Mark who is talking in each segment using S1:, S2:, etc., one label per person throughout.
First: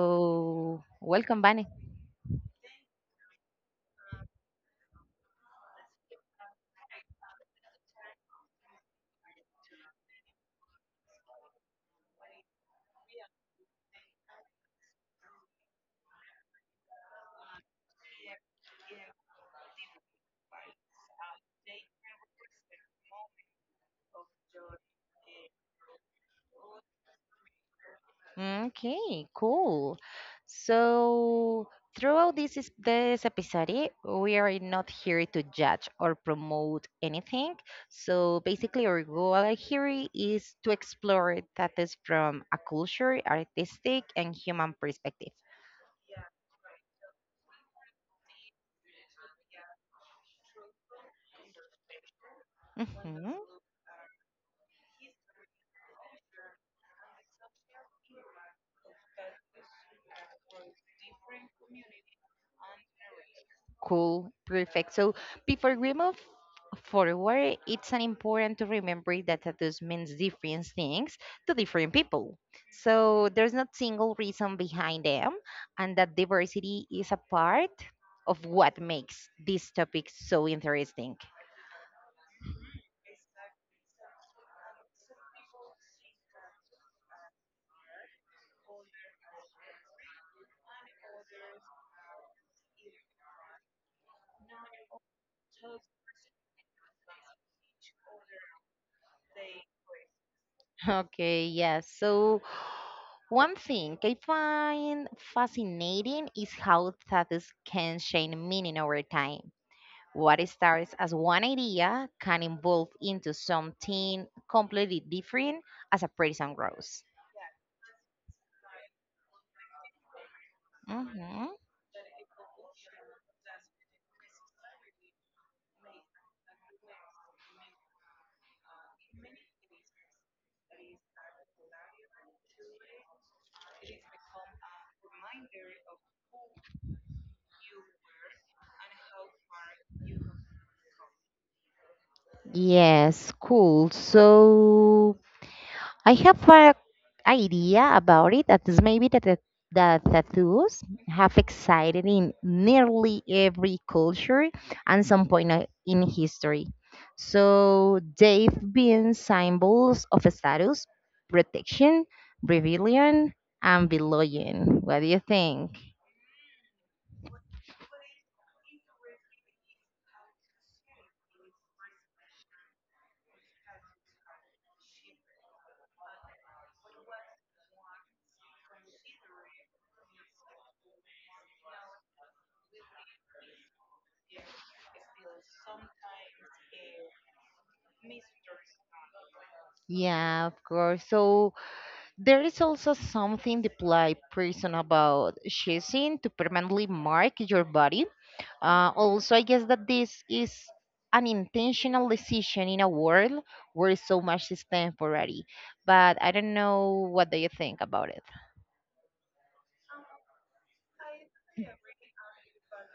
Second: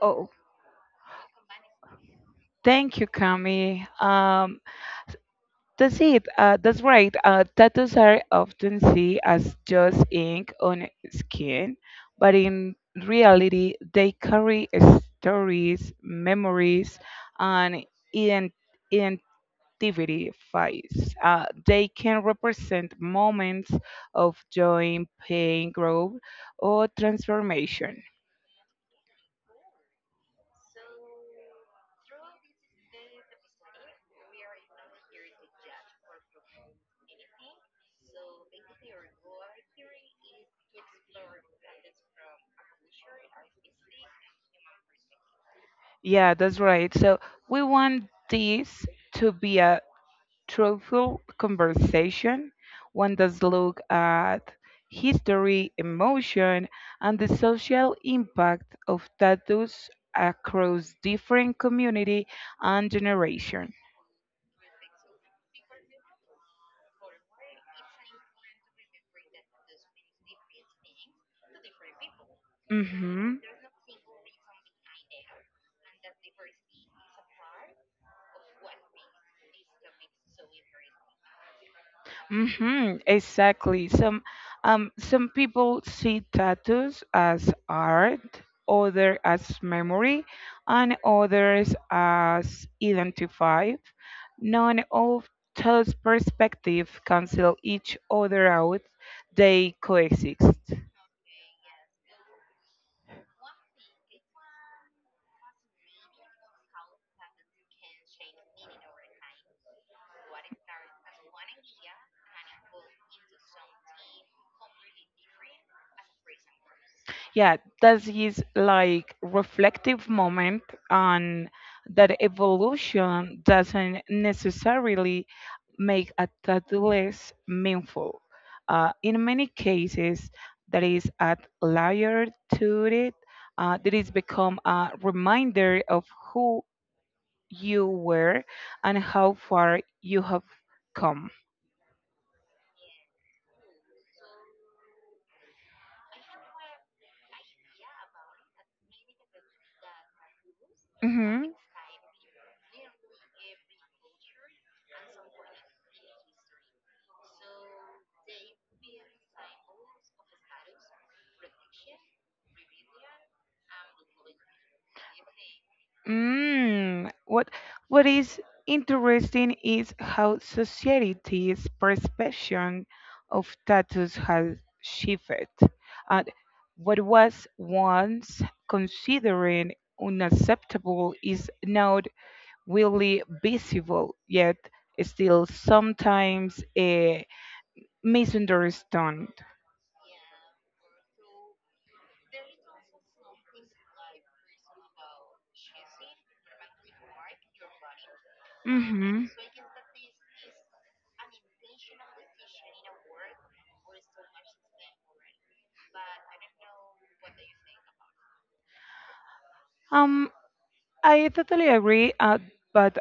S1: Oh,
S2: welcome, Bunny.
S1: thank you, Kami. That's it. That's right. Tattoos are often seen as just ink on skin, but in reality, they carry stories, memories, and ident- identifies. They can represent moments of joy, pain, growth, or transformation.
S2: Okay, cool. So, throughout this episode, we are not here to judge or promote anything. So, basically, our goal right here is to explore that is from a culture, artistic, and human perspective.
S1: Yeah, that's right. So we want this to be a truthful conversation. One does look at history, emotion, and the social impact of tattoos across different community and generation.
S2: Cool, perfect. So before we move forward, it's an important to remember that tattoos means different things to different people. So
S1: Mhm.
S2: there's not single reason behind them, and that diversity is a part of what makes this topic so interesting.
S1: Mm-hmm, exactly. Some people see tattoos as art, other as memory, and others as identify. None of those perspectives cancel each other out. They coexist.
S2: Okay, yes. So one thing I find fascinating is how tattoos can change meaning over time. What starts as one idea can evolve into something completely different as a person grows.
S1: Yeah, that is like reflective moment on
S2: Mhm.
S1: that evolution doesn't necessarily make a tattoo less meaningful. In many cases that is a layer to it. That is become a reminder of who you were and how far you have come.
S2: Yes, cool. So I have an idea about it that is maybe that the tattoos have
S1: Hmm.
S2: existed in nearly every culture and some point in history. So they've been symbols of status, protection, rebellion, and belonging. What do you think?
S1: Mm, what what is interesting is how society's perception of tattoos has shifted. And what was once considered unacceptable is now really visible, yet still sometimes misunderstood.
S2: Yeah, of course. So there is also something the polite person about choosing to permanently mark your body. Uh,
S1: Hmm.
S2: also, I guess that this is an intentional decision in a world where so much is temporary. But I don't know what do you think about it.
S1: Um, I totally agree, but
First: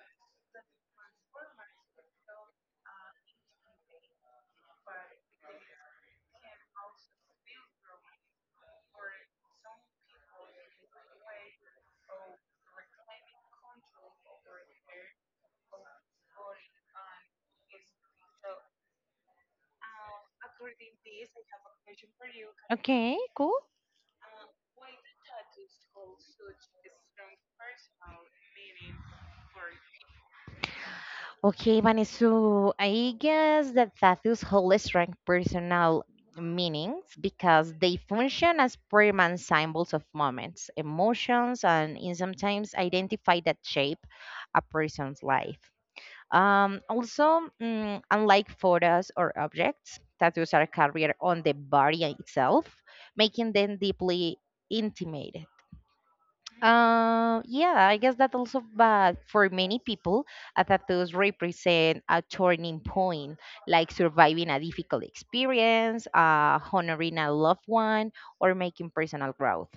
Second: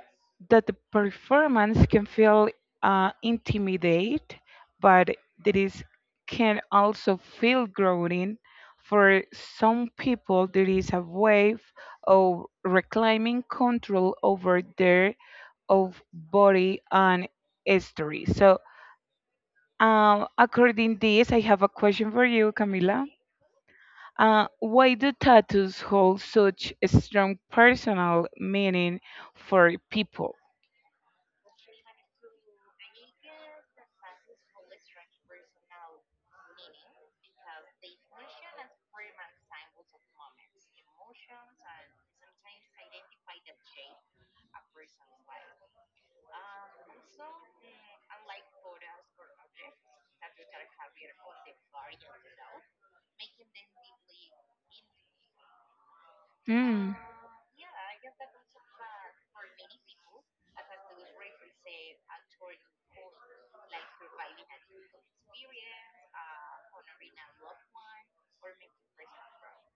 S1: that the performance can feel intimidate, but it is can also feel growing. For some people, there is a wave of reclaiming control over their of body and history. So, according this, I have a question for you, Camila.
S2: Okay, cool.
S1: Why do tattoos hold such a strong personal meaning for people?
S2: Okay, Vanessa, so I guess that tattoos hold strong personal meanings because they function as permanent symbols of moments, emotions, and in sometimes identify that shape a person's life. Unlike photos or objects, tattoos are carried on the body itself, making them deeply intimate. Yeah, I guess that also, but for many people, a tattoos represent a turning point, like surviving a difficult experience, honoring a loved one, or making personal growth.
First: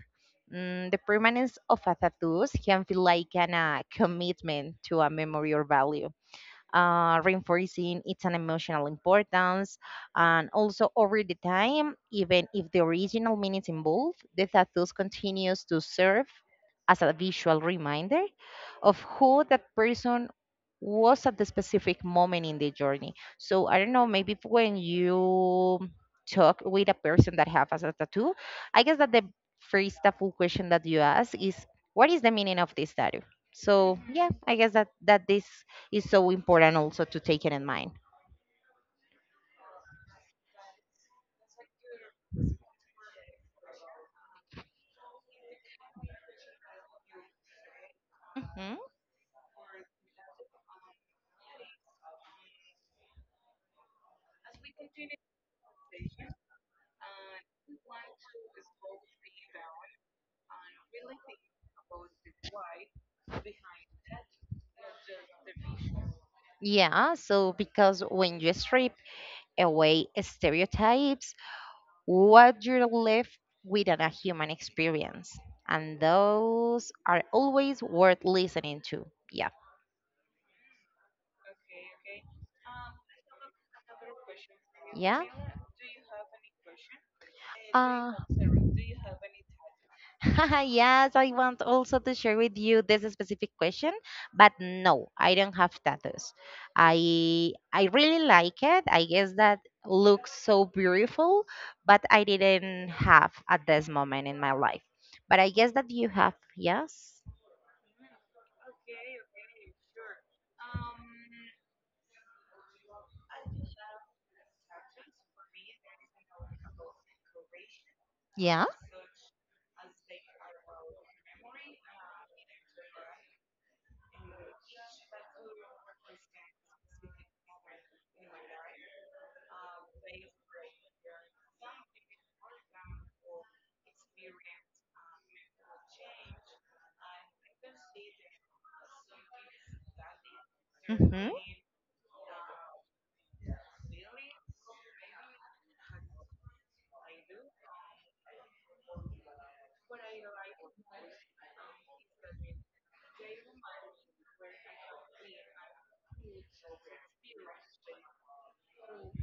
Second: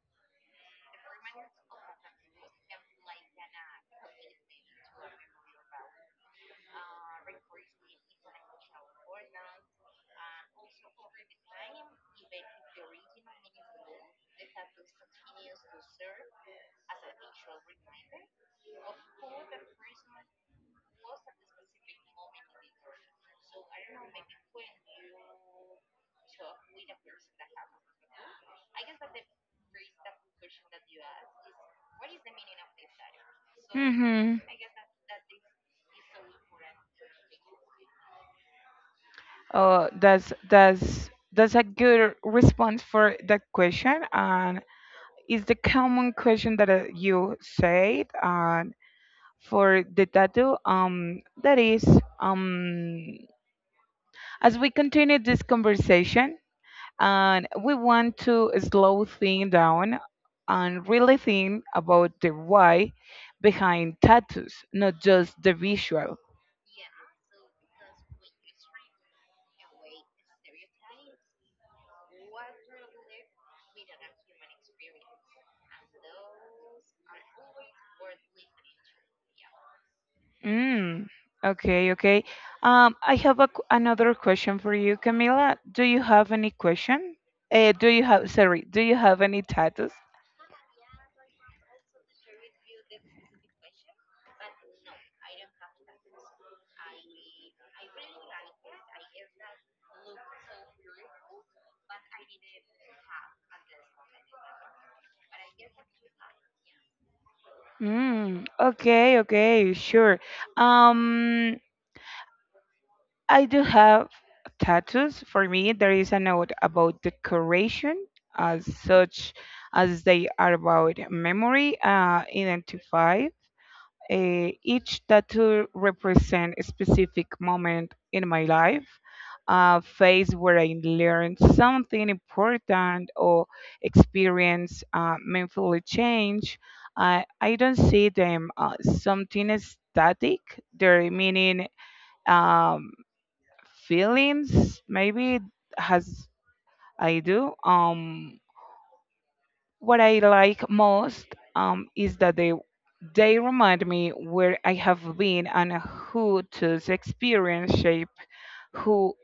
S2: The permanence of a tattoos can feel like an commitment to a memory or value, reinforcing it's an emotional importance. And also over the time, even if the original meaning is involved, the tattoos continues to serve as a visual reminder of who that person was at the specific moment in the journey. So I don't know, maybe when you talk with a person that have as a tattoo, I guess that the first tattoo question that you ask is what is the meaning of this tattoo? So yeah,
S1: Mm-hmm.
S2: I guess that this is so important also to take it in mind.
S1: That's a good response for that question, and it's the common question that you said. And
S2: hmm
S1: for the tattoo, that is, um, as we continue this conversation, and we want to slow things down and really think about the why behind tattoos, not just the visual.
S2: Yeah, so because when you strip away stereotypes, what you're left with is a human experience, and those are always worth listening to. Yeah,
S1: Mm, okay, okay. I have another question for you,
S2: yeah.
S1: Camila. Do you have any question?
S2: Uh,
S1: Sorry, do you have any tattoos?
S2: yes, I want also to share with you this specific question, but no, I don't have tattoos. I really like it. I guess that looks so beautiful, but I didn't have at this moment in my life. But I guess that you have, yes.
S1: Mm, okay, okay, sure. Um, I do have tattoos. For me, there is a note about decoration as
S2: Yeah.
S1: such as they are about memory, identify. Each tattoo represents a specific moment in my life, a phase where I learned something important or experienced meaningful change. I don't see them something static. They're
S2: Mm-hmm.
S1: meaning um, feelings, maybe as I do. What I like most is that they remind me where I have been and who those experience shape who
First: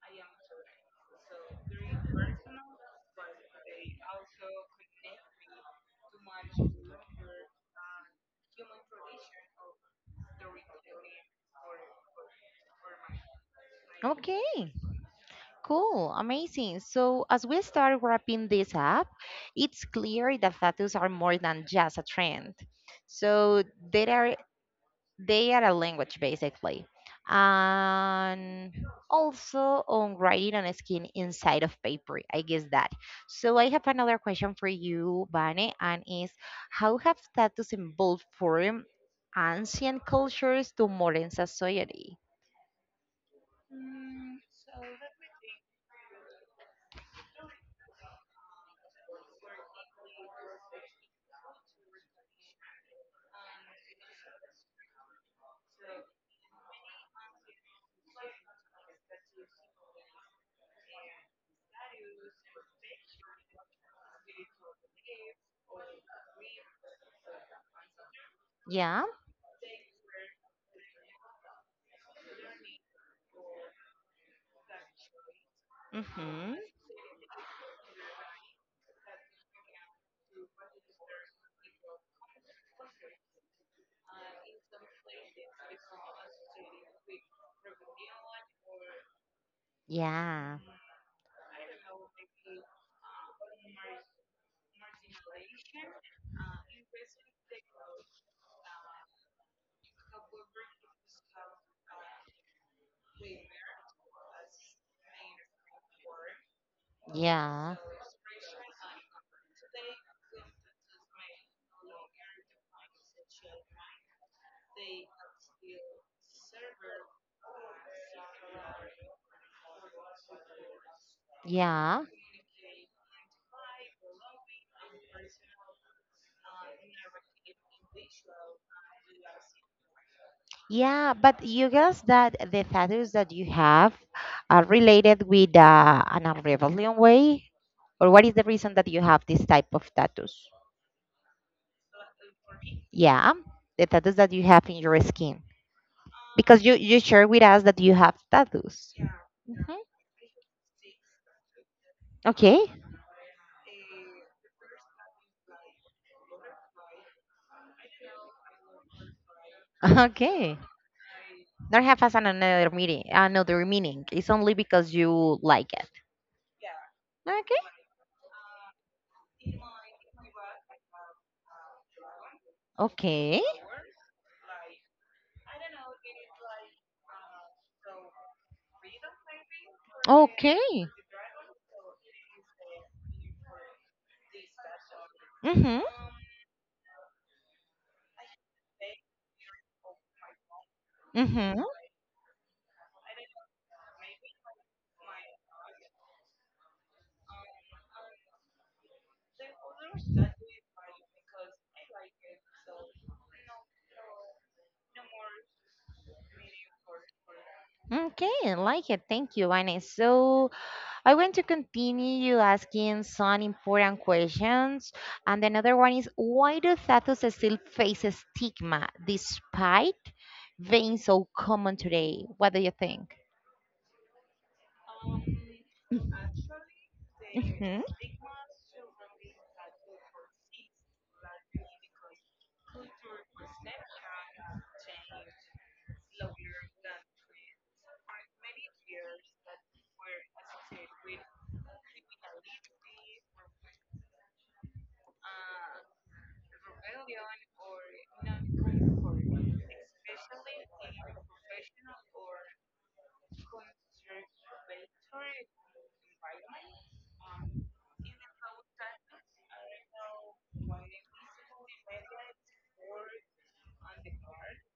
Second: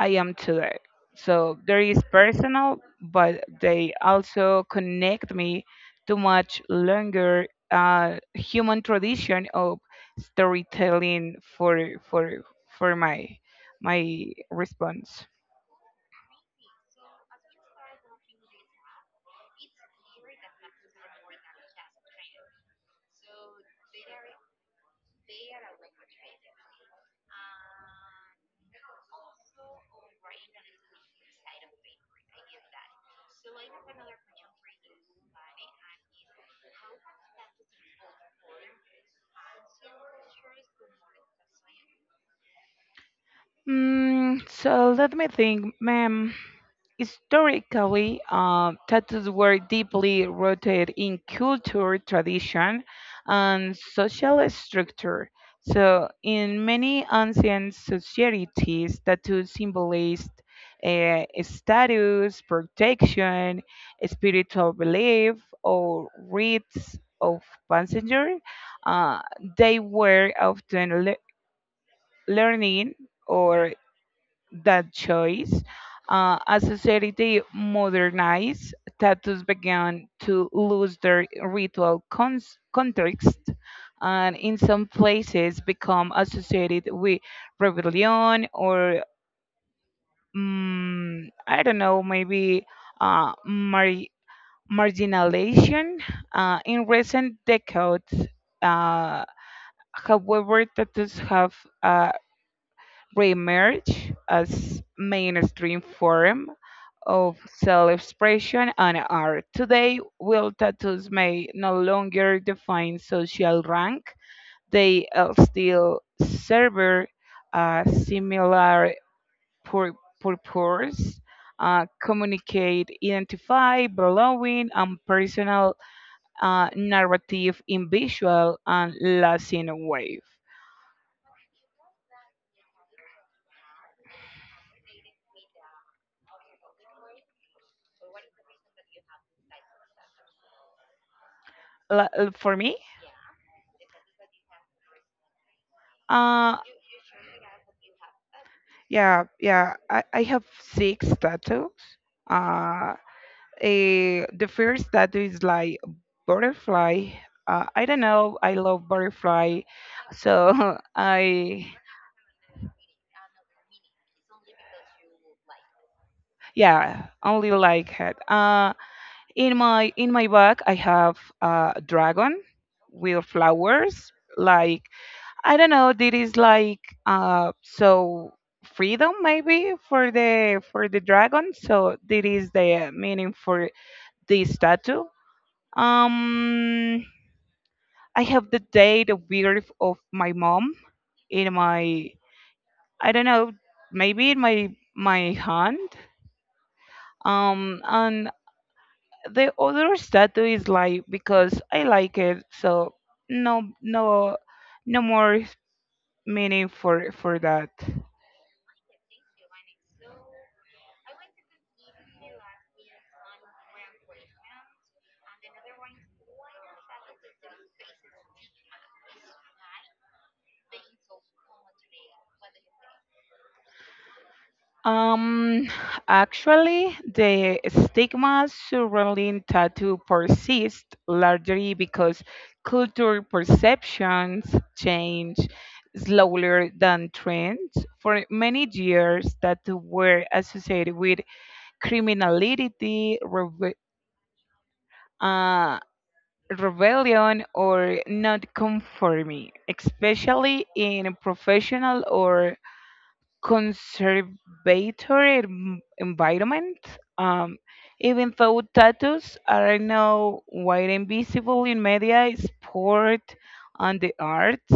S1: I am today. So there is personal, but they also connect me to much longer human tradition of storytelling for my
S2: Okay.
S1: response.
S2: Cool, amazing. So, as we start wrapping this up, it's clear that tattoos are more than just a trend. So, they are they are a language basically, and also on writing on skin inside of paper. I guess that. So, I have another question for you, Vane, and is how have tattoos evolved from ancient cultures to modern society?
S1: Mm, so let me think, ma'am. Historically, tattoos were deeply rooted in culture, tradition, and social structure. So, in many ancient societies, tattoos symbolized status, protection, spiritual belief, or rites of passenger.
S2: Yeah.
S1: Uh, they were often learning or that choice. As society modernized, tattoos began to lose their ritual context and in some places become associated with rebellion or,
S2: Yeah.
S1: I don't know, maybe uh, mar- marginalization. In recent decades, uh, tattoos have uh, reemerge as mainstream form of
S2: Yeah.
S1: self-expression and art. Today, while tattoos may no longer define social rank, they still serve a similar pur- purpose,
S2: Yeah.
S1: communicate, identify, belonging, and personal narrative in visual and lasting wave.
S2: Yeah, but you guess that the tattoos that you have are related with an unraveling way, or what is the reason that you have this type of tattoos?
S1: La- for me,
S2: Yeah, the tattoos that you have in your skin.
S1: uh.
S2: Because you share with us that you have tattoos.
S1: Yeah, yeah.
S2: Mhm.
S1: I have six tattoos.
S2: Okay.
S1: Uh, the first tattoo is like butterfly. I don't know. I love butterfly,
S2: Okay.
S1: so I
S2: Not have as an another meaning. Another meaning. It's only because you like it.
S1: yeah only
S2: Okay.
S1: like it. In my back I have a dragon with
S2: Okay.
S1: flowers. Like I don't know. This is like so freedom maybe for
S2: Okay.
S1: the for the dragon. So this is the meaning for the statue.
S2: Mhm.
S1: Um, I have the date of birth of my mom in
S2: Mhm.
S1: my I don't know maybe in my hand. And the other statue is like because I like it, so no no no more meaning for that.
S2: Okay. I like it. Thank you, Annie. So I want to continue you asking some important questions. And another one is why do tattoos still face a stigma despite being so common today? What do you think?
S1: Um, Actually, the
S2: Mhm.
S1: stigma surrounding tattoo persists largely because cultural perceptions change slower than trends. For many years, tattoos were associated with criminality, uh, rebellion, or not conforming, especially in professional or conservatory environment. Um, Even though tattoos are now wide and visible in media, sport, and the arts,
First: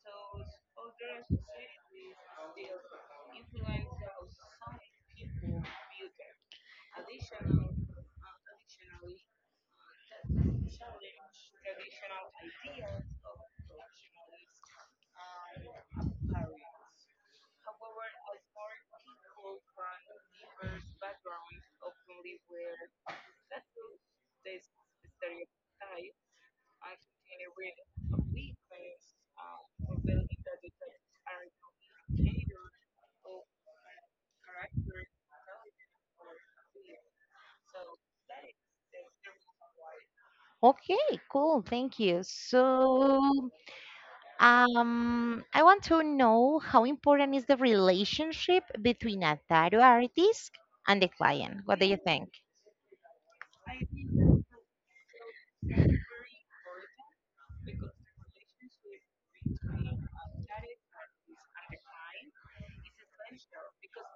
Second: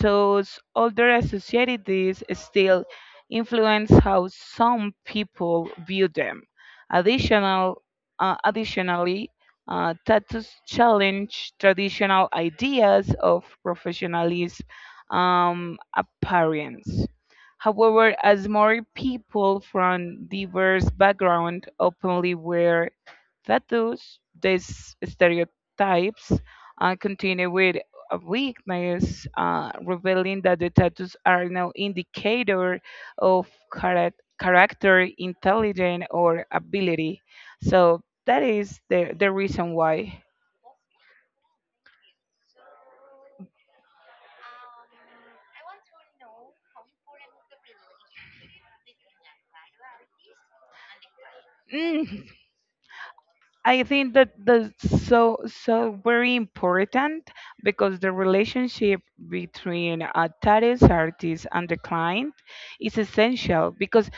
S1: those older societies still influence how some people view them. Additional, Additionally, tattoos challenge traditional ideas of professionalism appearance. However, as more people from diverse backgrounds openly wear tattoos, these stereotypes continue with a weakness, revealing that the tattoos are no indicator of character, intelligence, or ability. So that is the reason why.
S2: Okay, cool. Thank you. So, I want to know how important is the relationship between a tattoo artist and the client. What do you
S1: Mm,
S2: think?
S1: I think that that's so very important because the relationship between a tattoo artist and the client is essential because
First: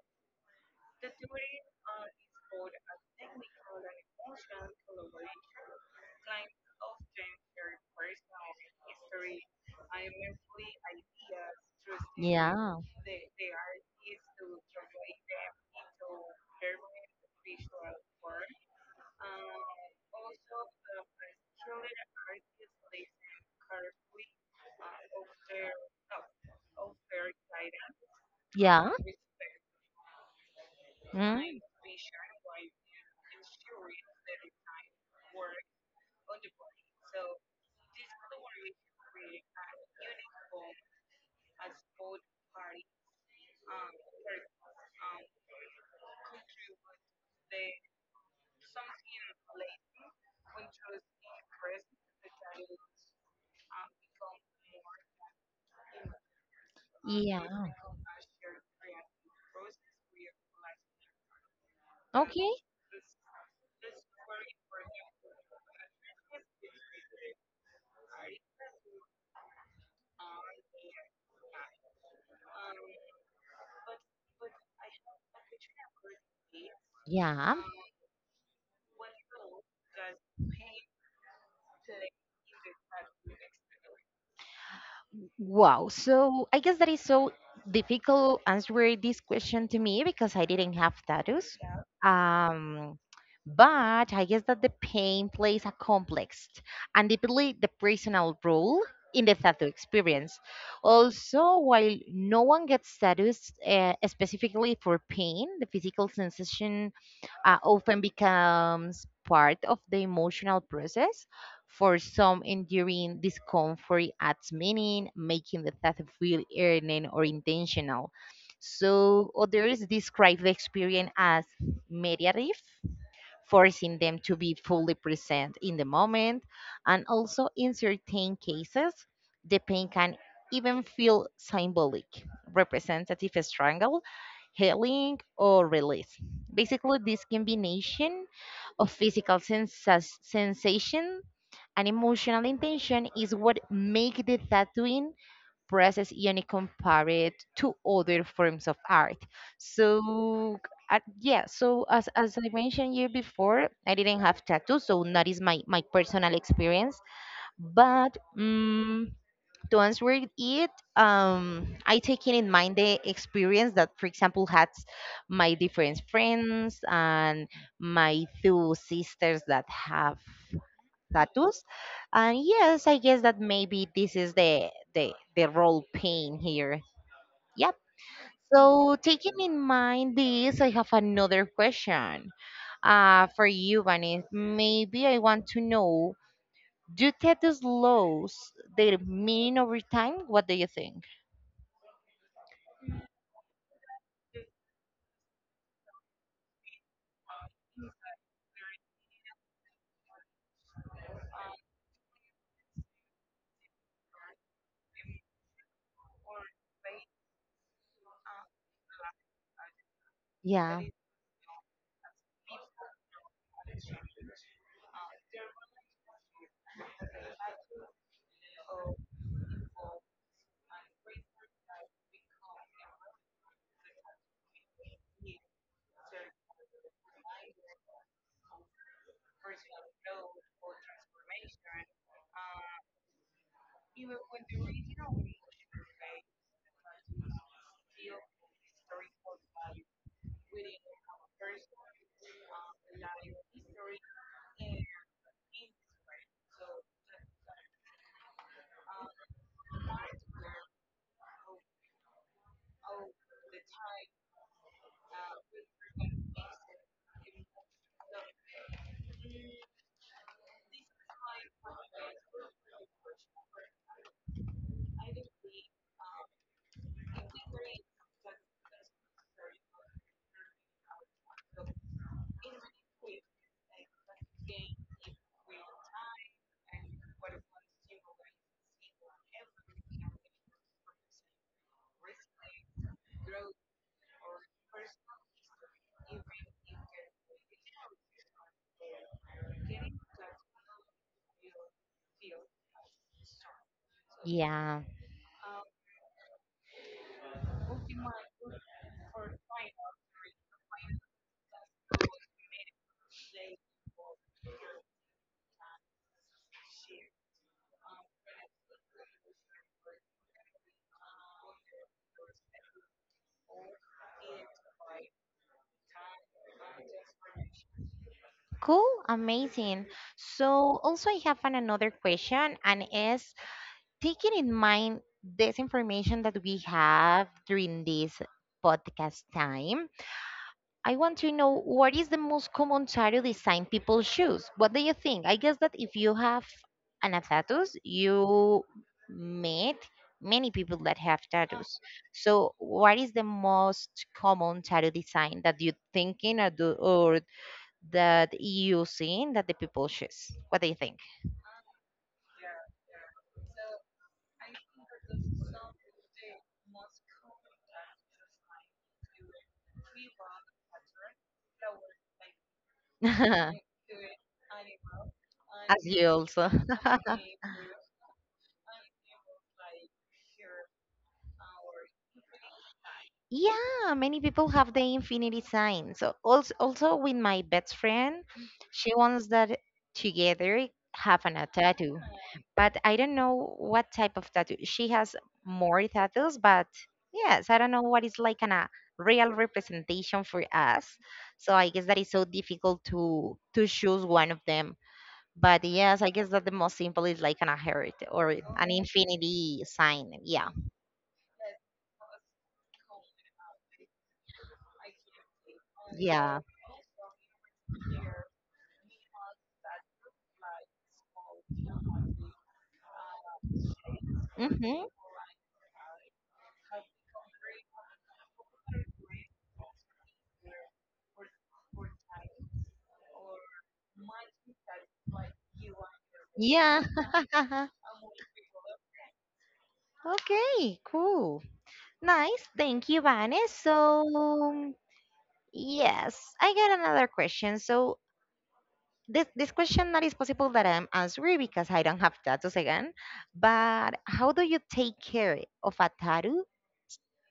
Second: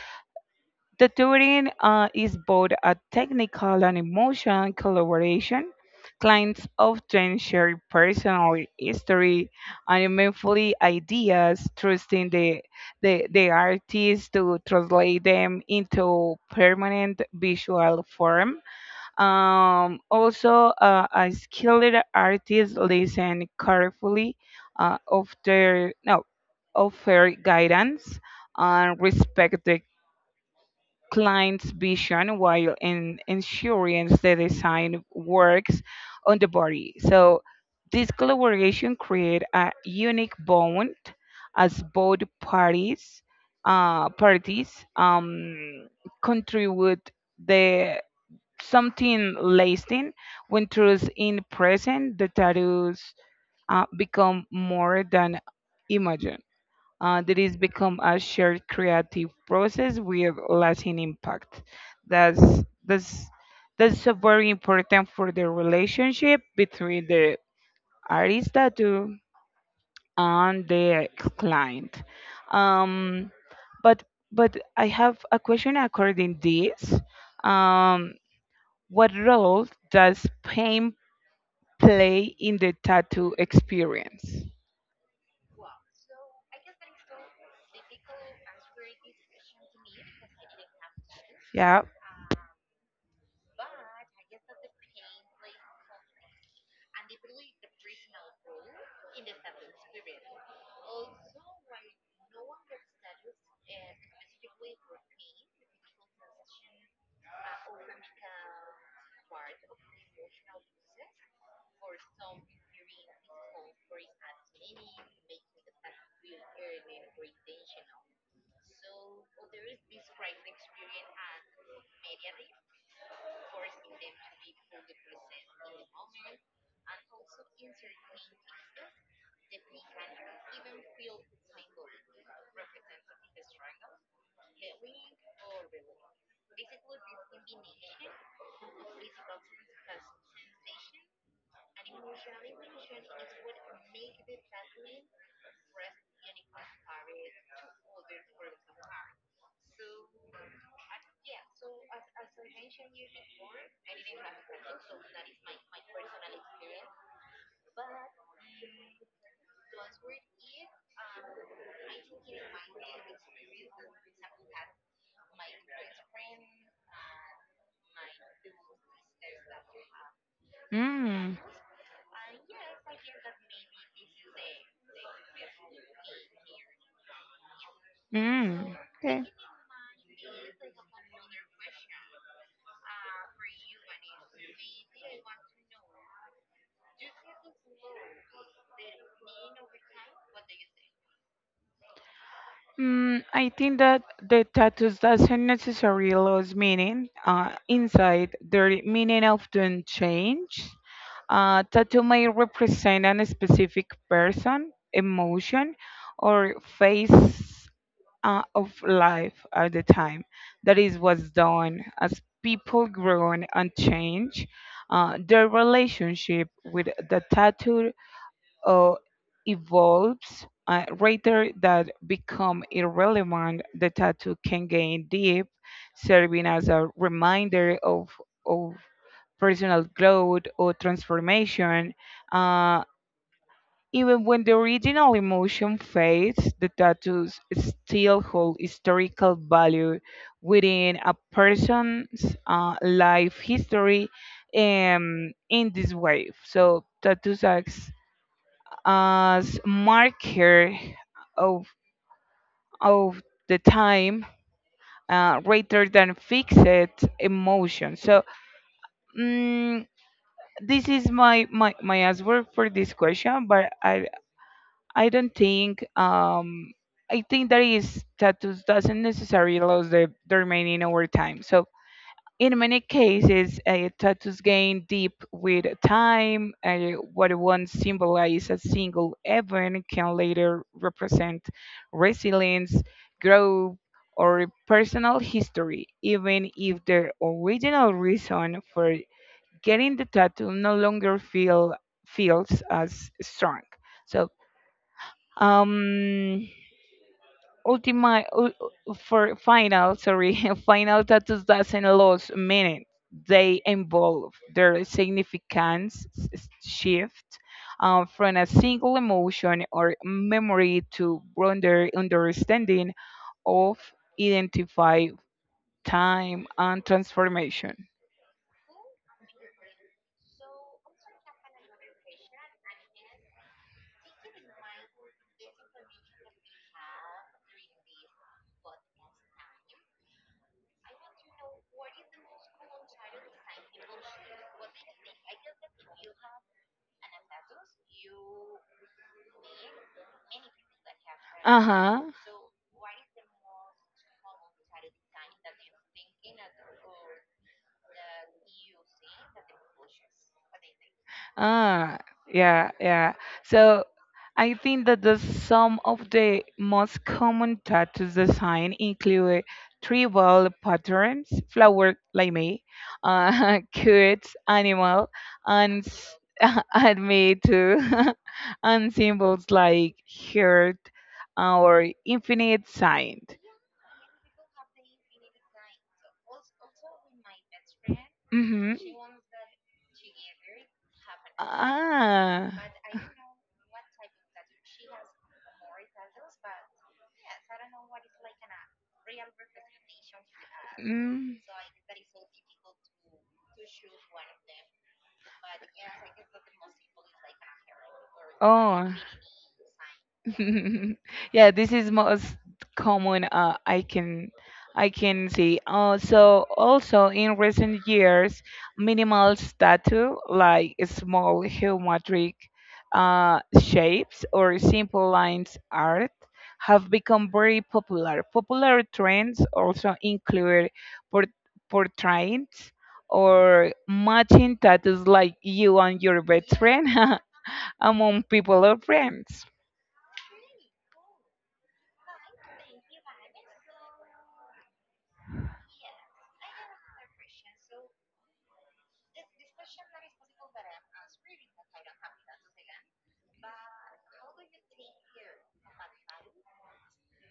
S1: tattooing is both a technical and emotional collaboration. Clients often share personal history and meaningfully ideas, trusting the,
S2: Yeah.
S1: the, the artist to translate them into permanent visual form. Also, a skilled artist listen carefully, offer no, offer guidance,
S2: Yeah.
S1: and respect the
S2: Mm.
S1: client's vision while ensuring the design works on the body. So this collaboration create a unique bond as both parties um, contribute the something lasting when truth in present the tattoos become more than imagine that
S2: Yeah.
S1: is become a shared creative process with lasting impact. that's
S2: Okay.
S1: that's that's so very important for the relationship between the artist tattoo and the client. Um, but but I have a question according this.
S2: Yeah.
S1: Um, what role does pain play in the tattoo experience?
S2: Wow. So I guess that is so difficult answering this question to me because I didn't have tattoos.
S1: Yeah.
S2: Um, but I guess that the pain plays a complex and deeply the personal role in the tattoo experience. Also, while no one gets tattoos specifically for pain, the physical sensation, often becomes part of the emotional process. For some, enduring discomfort adds meaning, making the thought feel earned or intentional. So others describe the experience as mediative, forcing them to be fully present in the moment. And also, in certain cases, the pain can even feel symbolic, representative strangle, healing, or release. Basically, this combination of physical sensation and emotional intention is what make the tattooing presses and compare it to other forms of art. So as I mentioned you before, I didn't have tattoos, so that is my personal experience. But to answer it, I taking in mind the experience that, for example, had my different friends and my two sisters that have
S1: Mm.
S2: status. And yes, I guess that maybe this is the role playing here. Yep.
S1: Mm.
S2: So
S1: Okay.
S2: taking in mind this, I have another question for you, Vanessa. Maybe I want to know, do tattoos lose their meaning over time? What do you think?
S1: Mm, I think that the tattoos doesn't necessarily lose meaning. Inside, their meaning often change. Tattoo may represent a specific person, emotion, or phase of life at the time. That
S2: Yeah.
S1: is what's done as people grow and change. Their relationship with the tattoo uh, evolves rather than become irrelevant. The tattoo can gain deep, serving as a reminder of personal growth or transformation. Uh, Even when the original emotion fades, the tattoos still hold historical value within a person's life history in this way. So, tattoos acts as marker of, of the time rather than fixed emotion. So, mm, this is my answer for this question, but I don't think. I think that is tattoos doesn't necessarily lose the remaining over time. So in many cases, tattoos gain deep with time. What once symbolized a single event can later represent resilience, growth, or personal history, even if the original reason for getting the tattoo no longer feels as strong. So
S2: Yeah.
S1: um ultima ul- for final sorry final tattoos doesn't lose minute they involve their significance shift from a single emotion or memory to broader understanding of identify time and transformation.
S2: Cool. Amazing. So also I have another question and is taking in mind this information that we have during this podcast time, I want to know what is the most common tire design people choose? What do you think? I guess that if you have an a status, you meet many people that have tattoos.
S1: Uh-huh.
S2: So what is the most common tattoo design that you thinking or, do, or that you seen that the people choose? What do you think?
S1: Ah, yeah, yeah. So I think that the some of the most common tattoos design include tribal patterns, flower like me, cute animal,
S2: As
S1: and
S2: you also.
S1: and me too, and symbols like heart or infinite sign.
S2: Yeah, many people have the infinity sign. So also, also with my best friend,
S1: Mm-hmm.
S2: she wants that together have an a tattoo.
S1: Ah.
S2: But I don't know what type of tattoo. She has more tattoos, but yes, I don't know what is like a real representation for us.
S1: Mm.
S2: So I guess that is so difficult to choose one of them. But yes, I guess that the most simple is like an a heart or an
S1: Oh.
S2: infinity sign. Yeah.
S1: Yeah, this is most common, I can see,
S2: Yeah.
S1: also in recent years minimal tattoo like small geometric shapes or
S2: Mm-hmm.
S1: simple lines art have become very popular. Popular trends also include port- portraits or matching tattoos like you and your best
S2: Yeah.
S1: friend among people or friends.
S2: Okay, cool. Nice. Thank you, Vanes. So, yes, I got another question. So, this question not is possible that I'm answering because I don't have tattoos again. But how do you take care of a tattoo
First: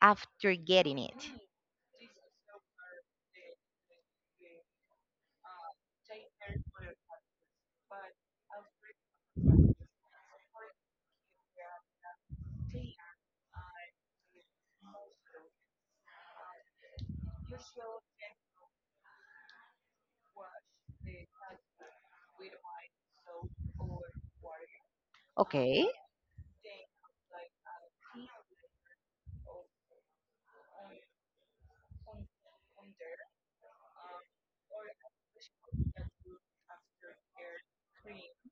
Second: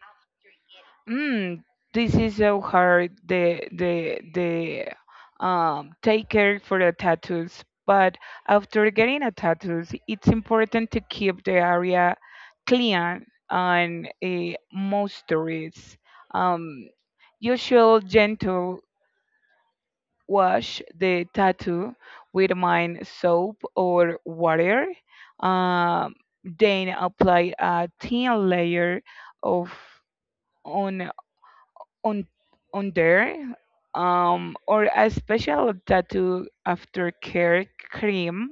S2: after getting it?
S1: Mm, this is so hard. The take care for the tattoos, but after getting a tattoos, it's important to keep the area clean and moisturized. Um, you should gentle wash the tattoo with mine soap or water.
S2: Okay.
S1: Um, then apply a thin layer of on on on there, or a special tattoo aftercare cream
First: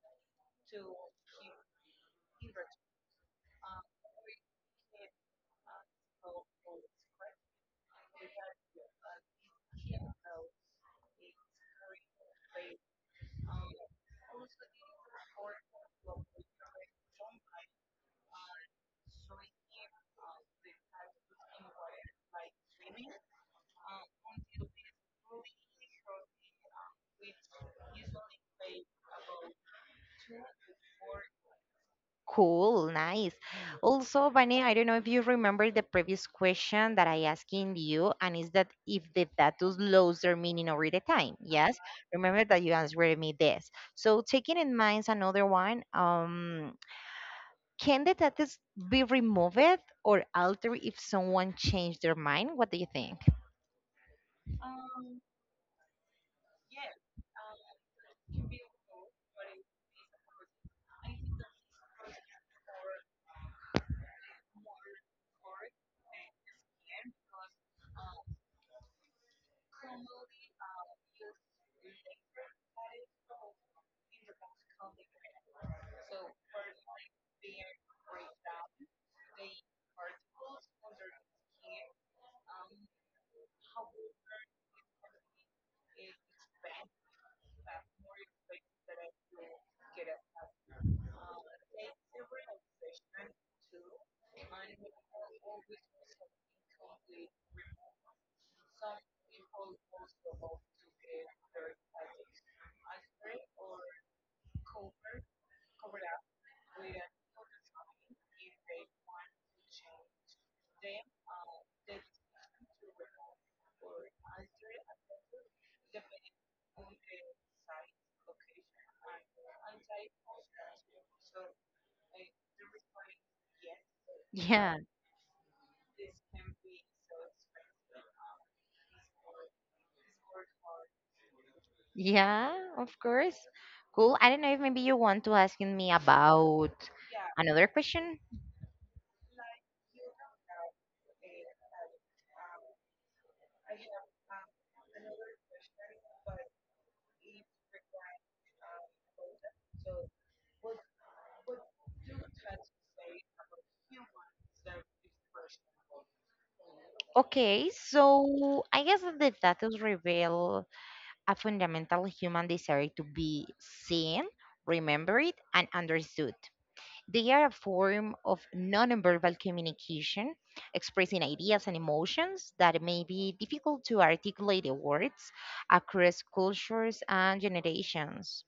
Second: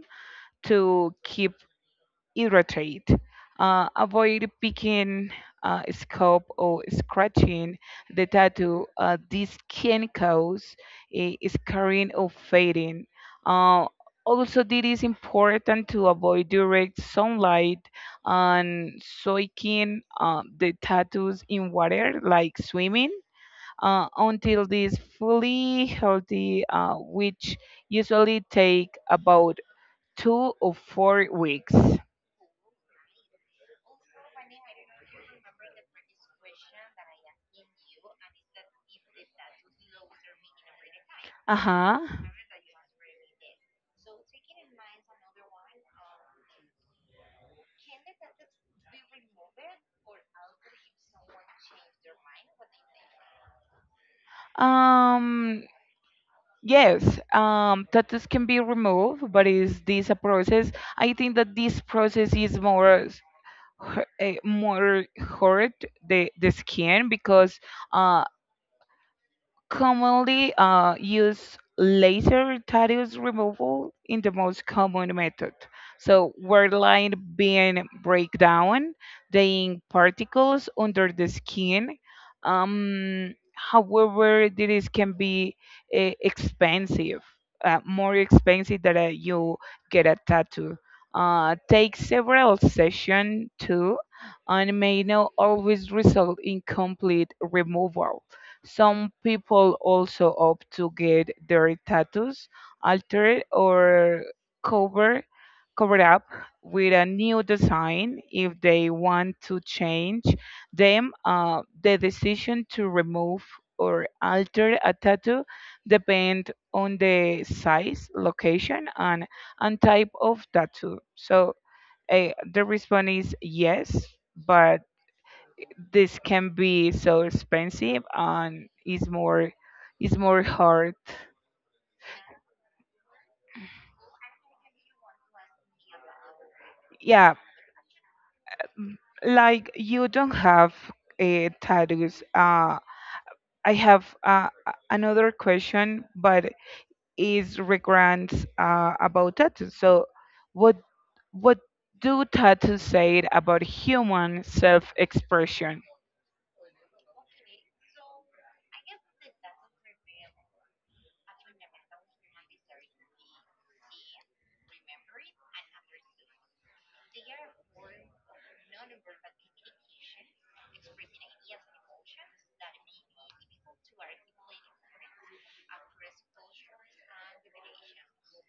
S1: to keep hydrated. Avoid picking, scalp or scratching the tattoo. This can cause a scarring or fading. uh, Also, it is important to avoid direct sunlight and soaking the tattoos in water like swimming until it is fully healthy, which usually take about 2 or 4 weeks.
S2: Cool, nice. Also, Vane, I don't know if you remember the previous question that I asking you, and is that if the tattoos lose their meaning over the time?
S1: Uh
S2: Yes,
S1: huh.
S2: remember that you answered me this. So, taking in mind another one, can the tattoos be removed or altered if someone changed their mind? What do you think?
S1: Um. Yes, tattoos can be removed, but is this a process? I think that this process is more s- hu- eh, more hurt the skin because uh, commonly use laser tattoos removal in the most common method. So where line being break down, the ink particles under the skin. However, this can be expensive, more expensive than you get a tattoo. Take several sessions too, and may not always result in complete removal. Some people also opt to get their tattoos altered or cover covered up with a new design if they want to change them. The decision to remove or alter a tattoo depend on the size, location, and type of tattoo. So the response is yes,
S2: Yeah,
S1: but this can be so expensive and is more hard.
S2: yeah, of course. Cool. I don't know if maybe you want to ask me about
S1: Yeah,
S2: another question.
S1: m- like you don't have a tattoos. I have, another question but is regards, about tattoos. So what what do tattoos say about human self-expression?
S2: Okay, so I guess that the tattoos reveal a fundamental human desire to be seen, remembered, and understood. They are a form of nonverbal communication, expressing ideas and emotions that may be difficult to articulate in words across cultures and generations.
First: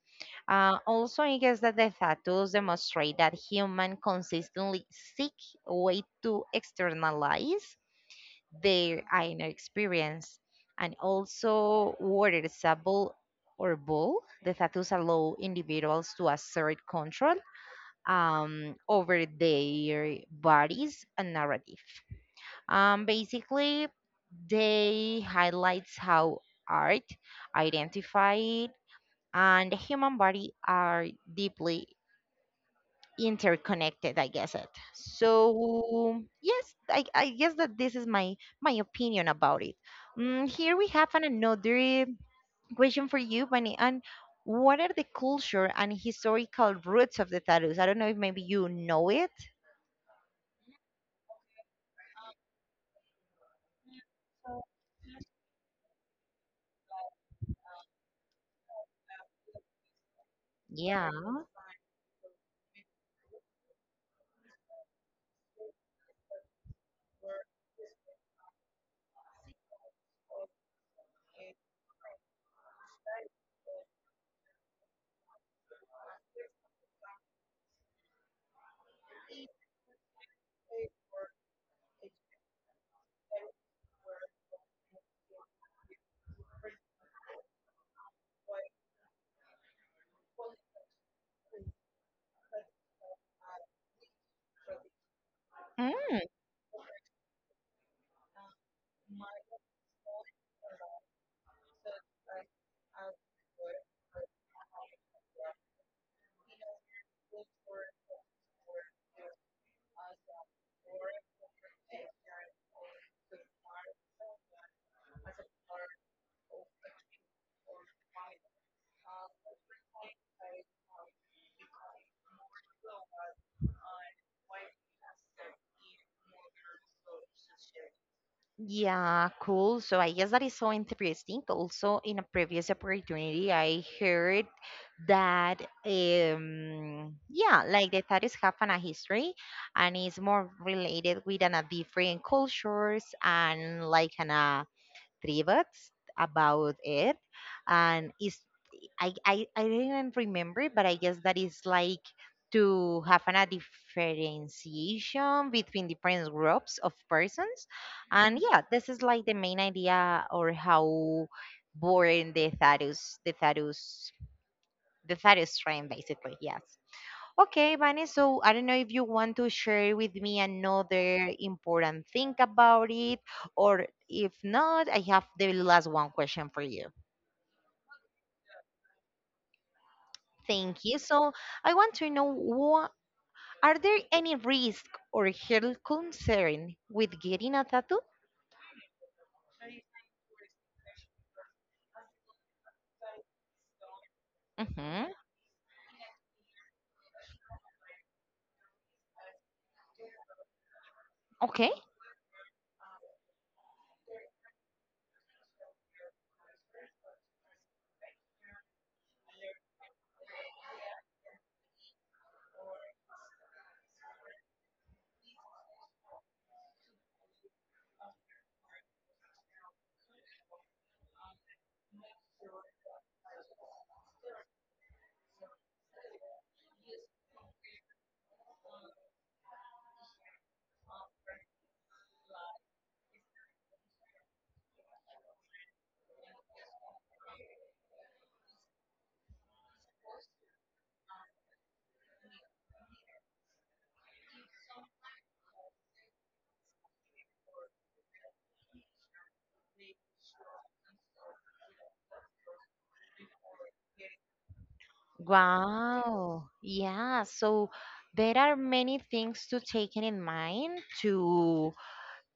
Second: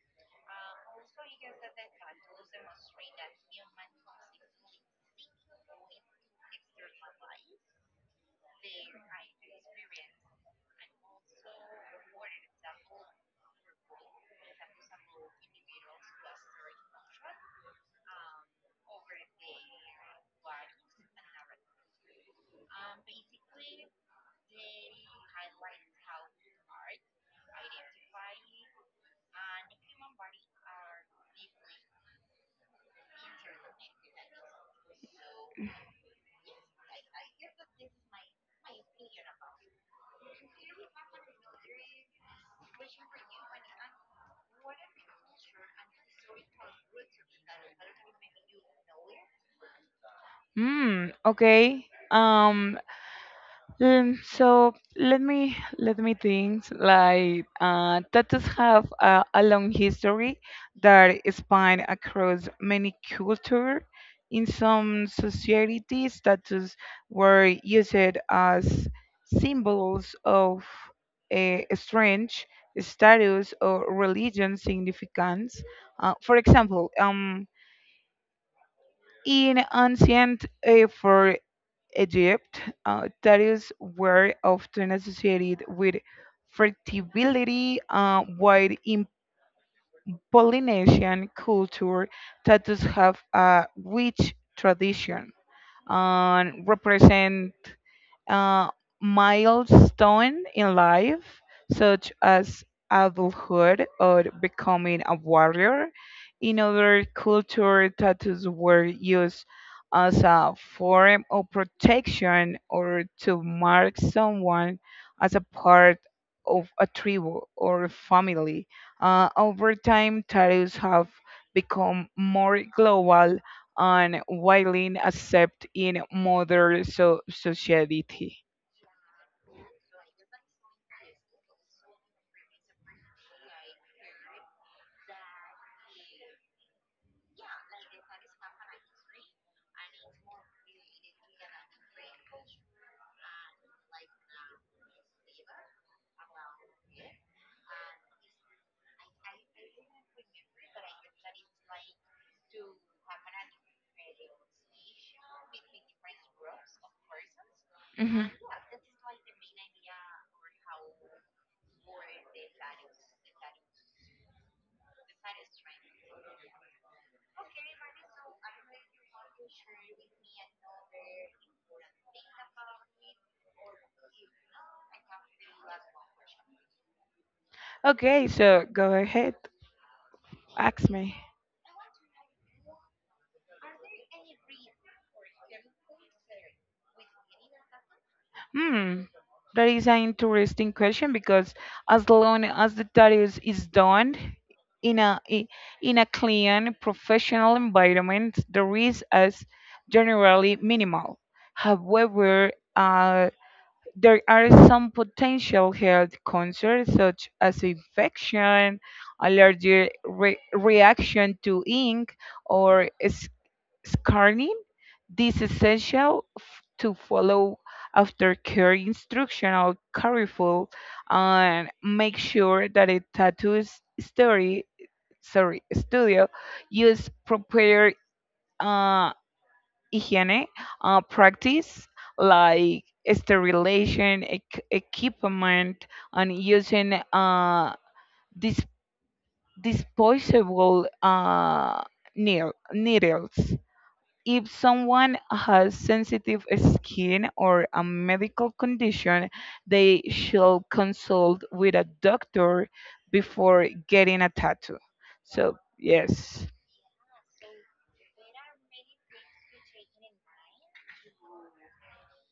S2: Also, I guess that the tattoos demonstrate that human consistently seek a way to externalize their inner experience. And also, water is a or bull. The tattoos allow individuals to assert control, over their bodies and narrative. Basically, they highlights how art, identify, and the human body are deeply interconnected I guess it. So yes I guess that this is my opinion about it. Here we have another question for you, Bunny, and what are the culture and historical roots of the tattoos? I don't know if maybe you know it.
S1: Hmm, okay. um so let me think. Like tattoos have a long history
S2: Yeah.
S1: that span across many cultures. In some societies, tattoos were used as symbols of a strange status or religion significance. For example, in ancient for Egypt that is were often associated with fertility, while in Polynesian culture, tattoos have a rich tradition and represent uh, milestone in life, such as adulthood or becoming a warrior. In other cultures, tattoos were used as a form of protection or to mark someone as a part of a tribe or family. Over time, tattoos have become more global and widely accepted in modern society.
S2: Yeah, cool. So I guess that is so interesting. Also, in a previous opportunity, I heard that yeah, like the tattoos have a history and it's more related with a different cultures and like a tributes about it, and it's I didn't remember, but I guess that is like to have a differentiation between different groups of persons. And yeah, this is like the main idea or how born the Tharus train basically, yes. Okay, Vane, so I don't know if you want to share with me another important thing about it, or if not, I have the last one question for you.
S1: Okay, so go ahead,
S2: Thank
S1: ask
S2: you.
S1: me.
S2: So I want to know, are there any risk or health concern with getting a tattoo?
S1: Hmm, that is an interesting question because as long as the studies is done in
S2: Mm-hmm.
S1: a i- in a clean professional environment, the risk is generally minimal.
S2: Okay.
S1: However, there are some potential health concerns such as infection, allergic reaction to ink, or scarning. This is essential to follow aftercare instructional careful and make sure that a tattoo s- story sorry studio use proper uh, hygiene practice like sterilization equipment and using dis- disposable needles. If someone has sensitive skin or a medical condition, they should consult with a doctor before getting a tattoo. So,
S2: Wow.
S1: yes.
S2: Yeah. So there are many things to take in mind to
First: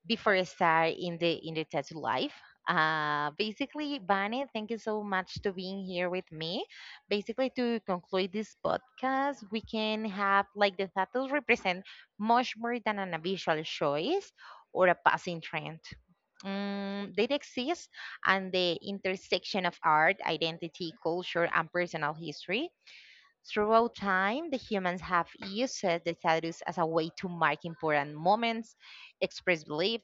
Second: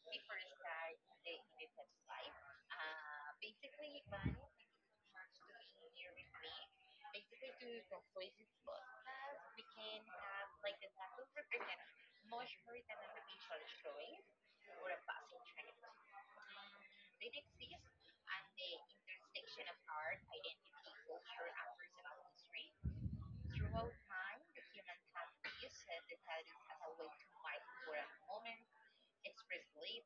S2: before I start in the tattoo life. Basically, Vane, thank you so much to being here with me. Basically, to conclude this podcast, we can have like the tattoos represent much more than an visual choice or a passing trend. They exist at the intersection of art, identity, culture, and personal history. Throughout time, the humans have used the status as a way to mark important moments, express belief,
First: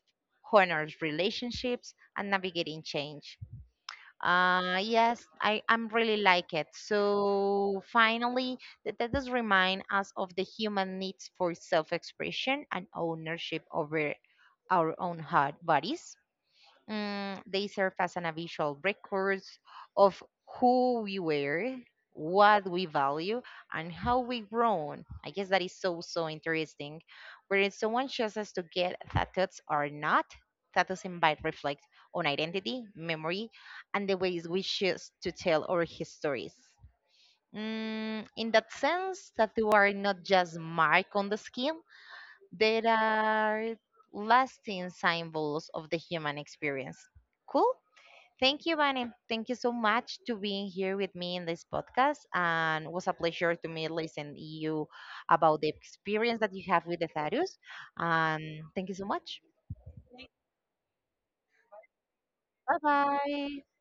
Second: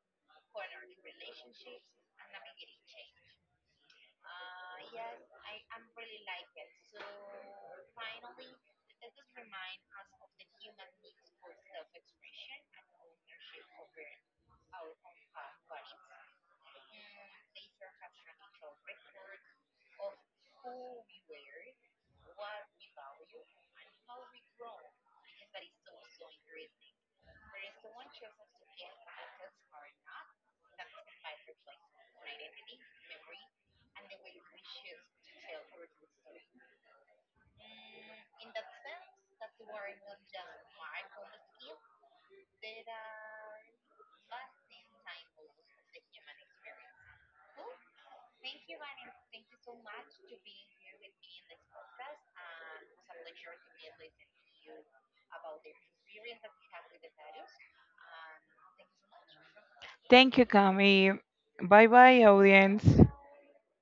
S2: honor relationships, and navigating change. I'm really like it. So finally, that does remind us of the human needs for self-expression and ownership over our own heart bodies. They serve as an visual records of who we were, what we value, and how we've grown. I guess that is so, so interesting. Whether someone chooses to get tattoos or not, tattoos invite reflect on identity, memory, and the ways we choose to tell our histories. In that sense, tattoos are not just mark on the skin, that are lasting symbols of the human experience. Cool. Thank you, Vane. Thank you so much to being here with me in this podcast, and it was a pleasure to me listen to you about the experience that you have with the Thaddeus. And thank you so much.
S1: Thank you, Cami. Bye bye,
S2: Bye
S1: audience.
S2: bye.